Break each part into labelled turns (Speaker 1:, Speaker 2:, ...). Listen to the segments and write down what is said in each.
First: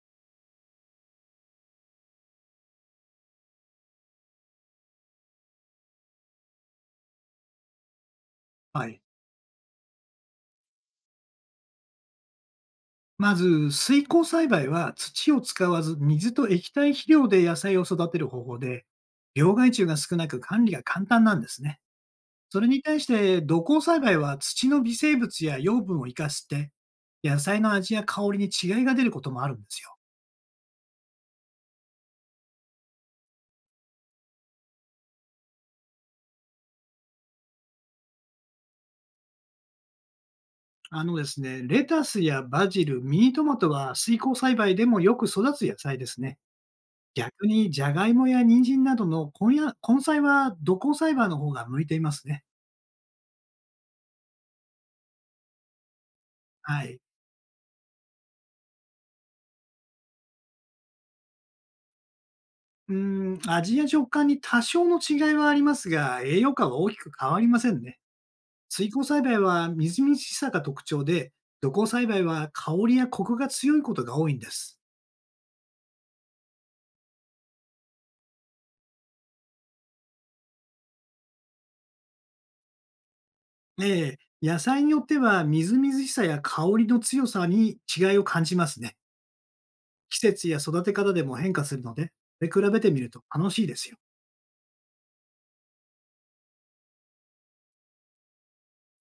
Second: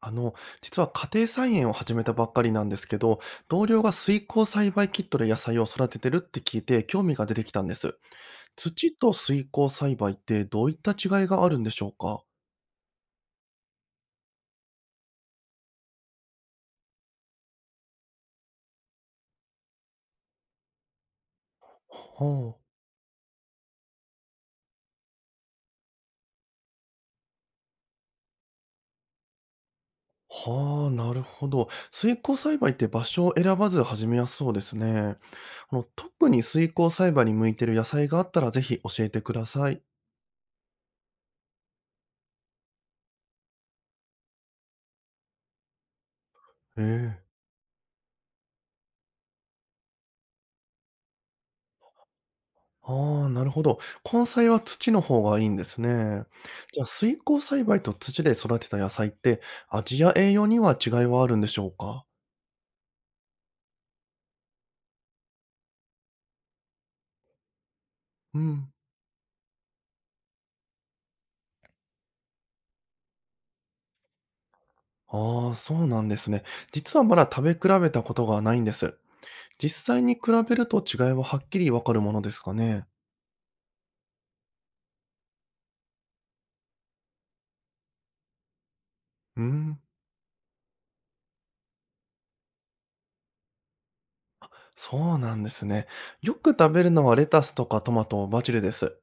Speaker 1: あの、実は家庭菜園を始めたばっかりなんですけど、同僚が水耕栽培キットで野菜を育ててるって聞いて興味が出てきたんです。
Speaker 2: は
Speaker 1: 土
Speaker 2: い。
Speaker 1: と水耕栽培ってどういった違いがあるんでしょうか？
Speaker 2: まず、水耕栽培は土を使わず水と液体肥料で野菜を育てる方法で、病害虫が少なく管理が簡単なんですね。
Speaker 1: はあ、
Speaker 2: それに対して土耕栽培は土の微生物や養分を生かして野菜の味や香りに違いが出ることもあるんですよ。
Speaker 1: はあ、なるほど。水耕栽培って場所を選ばず始めやすそうですね。あの特に水耕栽培に向いてる野菜があったらぜひ教えてください。
Speaker 2: あのですね、レタスやバジル、ミニトマトは水耕栽培でもよく育つ野菜ですね。
Speaker 1: ええ。
Speaker 2: 逆にジャガイモや人参などの根や根菜は土耕栽培の方が向いていますね。
Speaker 1: ああ、なるほど。根菜は土の方がいいんですね。じ
Speaker 2: は
Speaker 1: ゃあ、
Speaker 2: い。
Speaker 1: 水耕栽培と土で育てた野菜って、味や栄養には違いはあるんでしょうか？
Speaker 2: 味や食感に多少の違いはありますが、栄養価は大きく変わりませんね。
Speaker 1: うん。
Speaker 2: 水耕栽培はみずみずしさが特徴で、土耕栽培は香りやコクが強いことが多いんです。
Speaker 1: ああ、そうなんですね。実はまだ食べ比べたことがないんです。実際に比べると違いははっきりわかるものですかね。
Speaker 2: ええ、野菜によってはみずみずしさや香りの強さに違いを感じますね。
Speaker 1: うん。
Speaker 2: 季節や育て方でも変化するので、で比べてみると楽しいですよ。
Speaker 1: そうなんですね。よく食べるのはレタスとかトマト、バジルです。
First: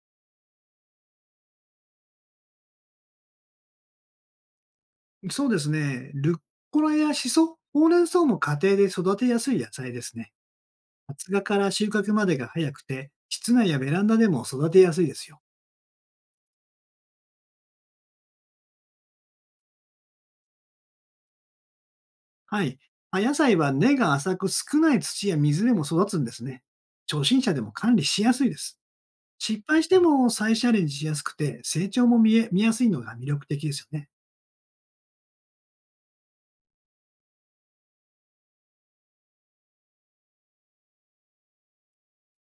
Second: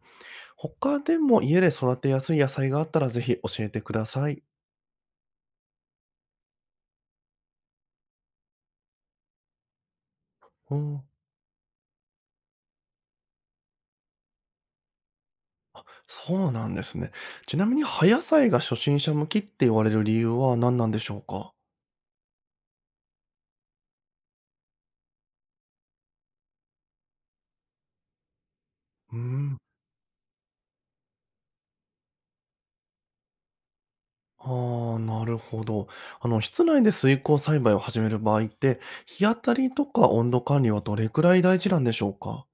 Speaker 1: 他でも家で育てやすい野菜があったらぜひ教えてください。
Speaker 2: そうですね。ルッコラやシソ、ほうれん草も家庭で育てやすい野菜ですね。
Speaker 1: うん。
Speaker 2: 発芽から収穫までが早くて、室内やベランダでも育てやすいですよ。
Speaker 1: そうなんですね。ちなみに葉野菜が初心者向きって言われる理由は何なんでしょうか？
Speaker 2: はい。葉野菜は根が浅く少ない土や水でも育つんですね。初心者でも管理しやすいです。
Speaker 1: うーん。
Speaker 2: 失敗しても再チャレンジしやすくて、成長も見やすいのが魅力的ですよね。
Speaker 1: ああ、なるほど。あの、室内で水耕栽培を始める場合って、日当たりとか温度管理はどれくらい大事なんでしょうか？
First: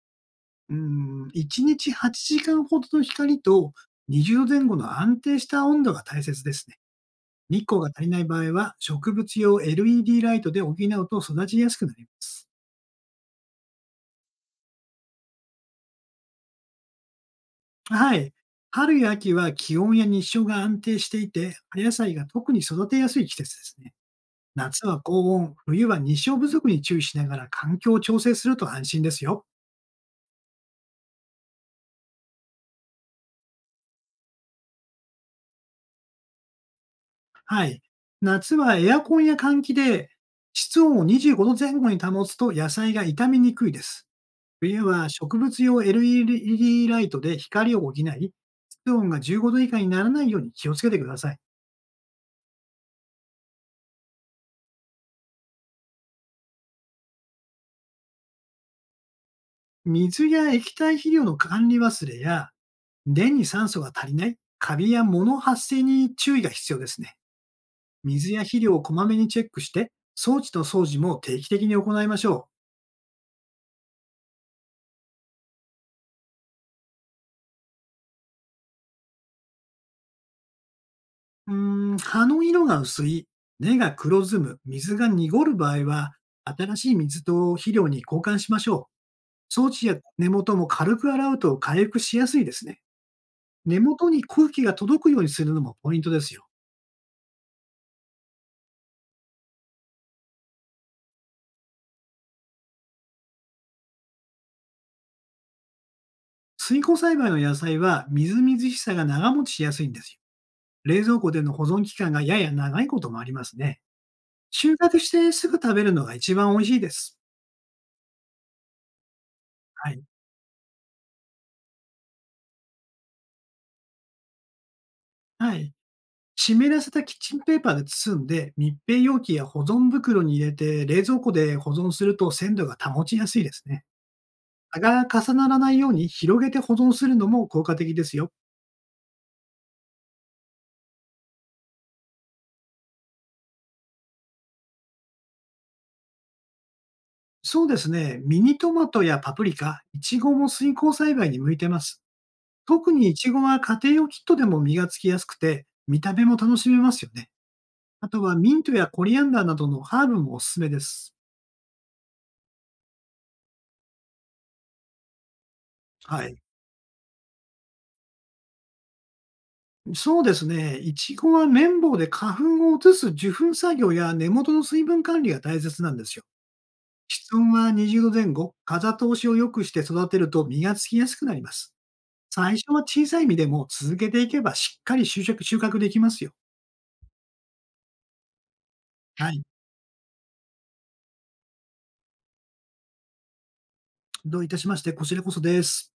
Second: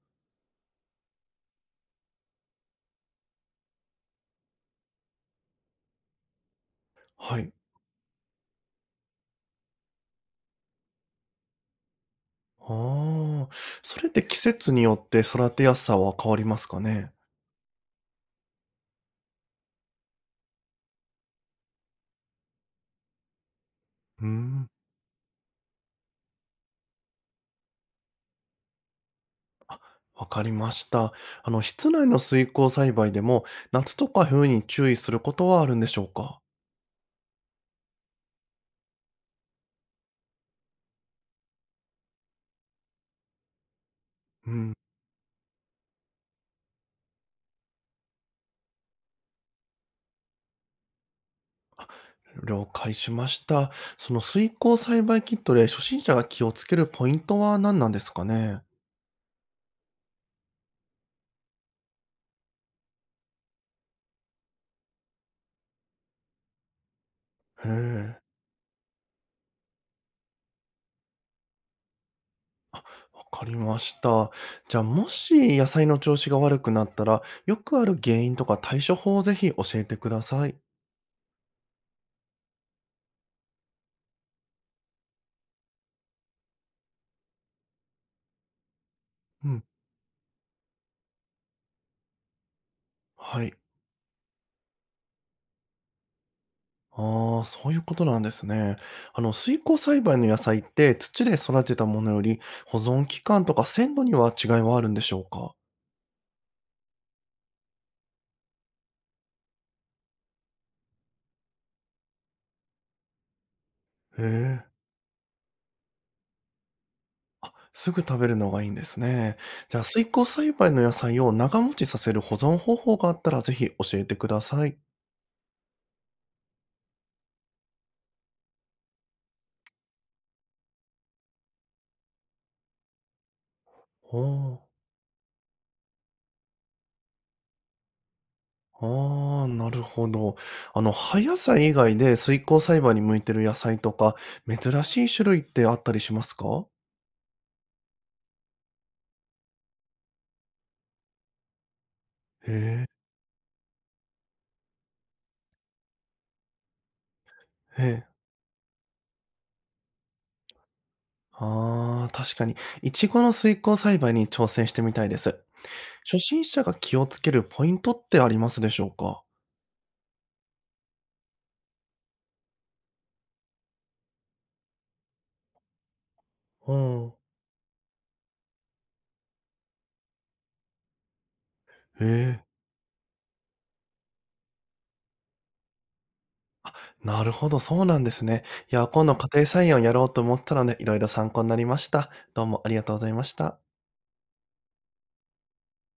Speaker 2: うん、1日8時間ほどの光と20度前後の安定した温度が大切ですね。
Speaker 1: はい。
Speaker 2: 日光が足りない場合は、植物用 LED ライトで補うと育ちやすくなります。
Speaker 1: ああ、それって季節によって育てやすさは変わりますかね？
Speaker 2: はい。春や秋は気温や日照が安定していて、春野菜が特に育てやすい季節ですね。
Speaker 1: うーん、
Speaker 2: 夏は高温、冬は日照不足に注意しながら環境を調整すると安心ですよ。
Speaker 1: わかりました。あの、室内の水耕栽培でも、夏とか冬に注意することはあるんでしょうか？
Speaker 2: はい。夏はエアコンや換気で室温を25度前後に保つと野菜が傷みにくいです。
Speaker 1: うん。
Speaker 2: 冬は植物用 LED ライトで光を補い、室温が15度以下にならないように気をつけてください。
Speaker 1: 了解しました。その水耕栽培キットで初心者が気をつけるポイントは何なんですかね。
Speaker 2: 水や液体肥料の管理忘れや便に酸素が足りない、カビや物発生に注意が必要ですね。
Speaker 1: へえ、
Speaker 2: 水や肥料をこまめにチェックして、装置と掃除も定期的に行いましょ
Speaker 1: わかりました。じゃあもし野菜の調子が悪くなったら、よくある原因とか対処法をぜひ教えてください。
Speaker 2: う。葉の色が薄い、根が黒ずむ、水が濁る場合は、新しい水と肥料に交換しましょう。
Speaker 1: うん。
Speaker 2: 装置や根元も軽く洗うと回復しやすいですね。
Speaker 1: はい。
Speaker 2: 根元に空気が届くようにするのもポイントですよ。
Speaker 1: ああ、そういうことなんですね。あの、水耕栽培の野菜って土で育てたものより保存期間とか鮮度には違いはあるんでしょうか？
Speaker 2: 水耕栽培の野菜はみずみずしさが長持ちしやすいんですよ。冷蔵庫での保存期間がやや長いこともありますね。
Speaker 1: へえ。
Speaker 2: 収穫してすぐ食べるのが一番美味しいです。
Speaker 1: すぐ食べるのがいいんですね。じゃあ、
Speaker 2: はい。
Speaker 1: 水耕栽培の野菜を長持ちさせる保存方法があったら、ぜひ教えてください。
Speaker 2: はい。湿らせたキッチンペーパーで包んで、密閉容器や保存袋に入れて、冷蔵庫で保存すると鮮度が保ちやすいですね。
Speaker 1: おー、
Speaker 2: 葉が重ならないように広げて保存するのも効果的ですよ。
Speaker 1: あー、なるほど。あの、葉野菜以外で水耕栽培に向いてる野菜とか、珍しい種類ってあったりしますか？
Speaker 2: そうですね。ミニトマトやパプリカ、イチゴも水耕栽培に向いてます。
Speaker 1: へ
Speaker 2: 特にイチゴは家庭用キットでも実がつきやすくて、見た目も楽しめますよね。
Speaker 1: え、へ
Speaker 2: あ
Speaker 1: え。
Speaker 2: とはミントやコリアンダーなどのハーブもおすすめです。
Speaker 1: ああ、確かに。いちごの水耕栽培に挑戦してみたいです。初
Speaker 2: はい。
Speaker 1: 心者が気をつけるポイントってありますでしょうか？
Speaker 2: そうですね。イチゴは綿棒で花粉を移す受粉作業や根元の水分管理が大切なんですよ。
Speaker 1: うん。
Speaker 2: 室温は20度前後、風通しを良くして育てると実がつきやすくなります。
Speaker 1: へえ。
Speaker 2: 最初は小さい実でも続けていけばしっかり収穫できますよ。
Speaker 1: なるほど、そうなんですね。いや、今度家
Speaker 2: はい。
Speaker 1: 庭菜園をやろうと思ったので、いろいろ参考になりました。どうもありがとうございました。
Speaker 2: どういたしまして、こちらこそです。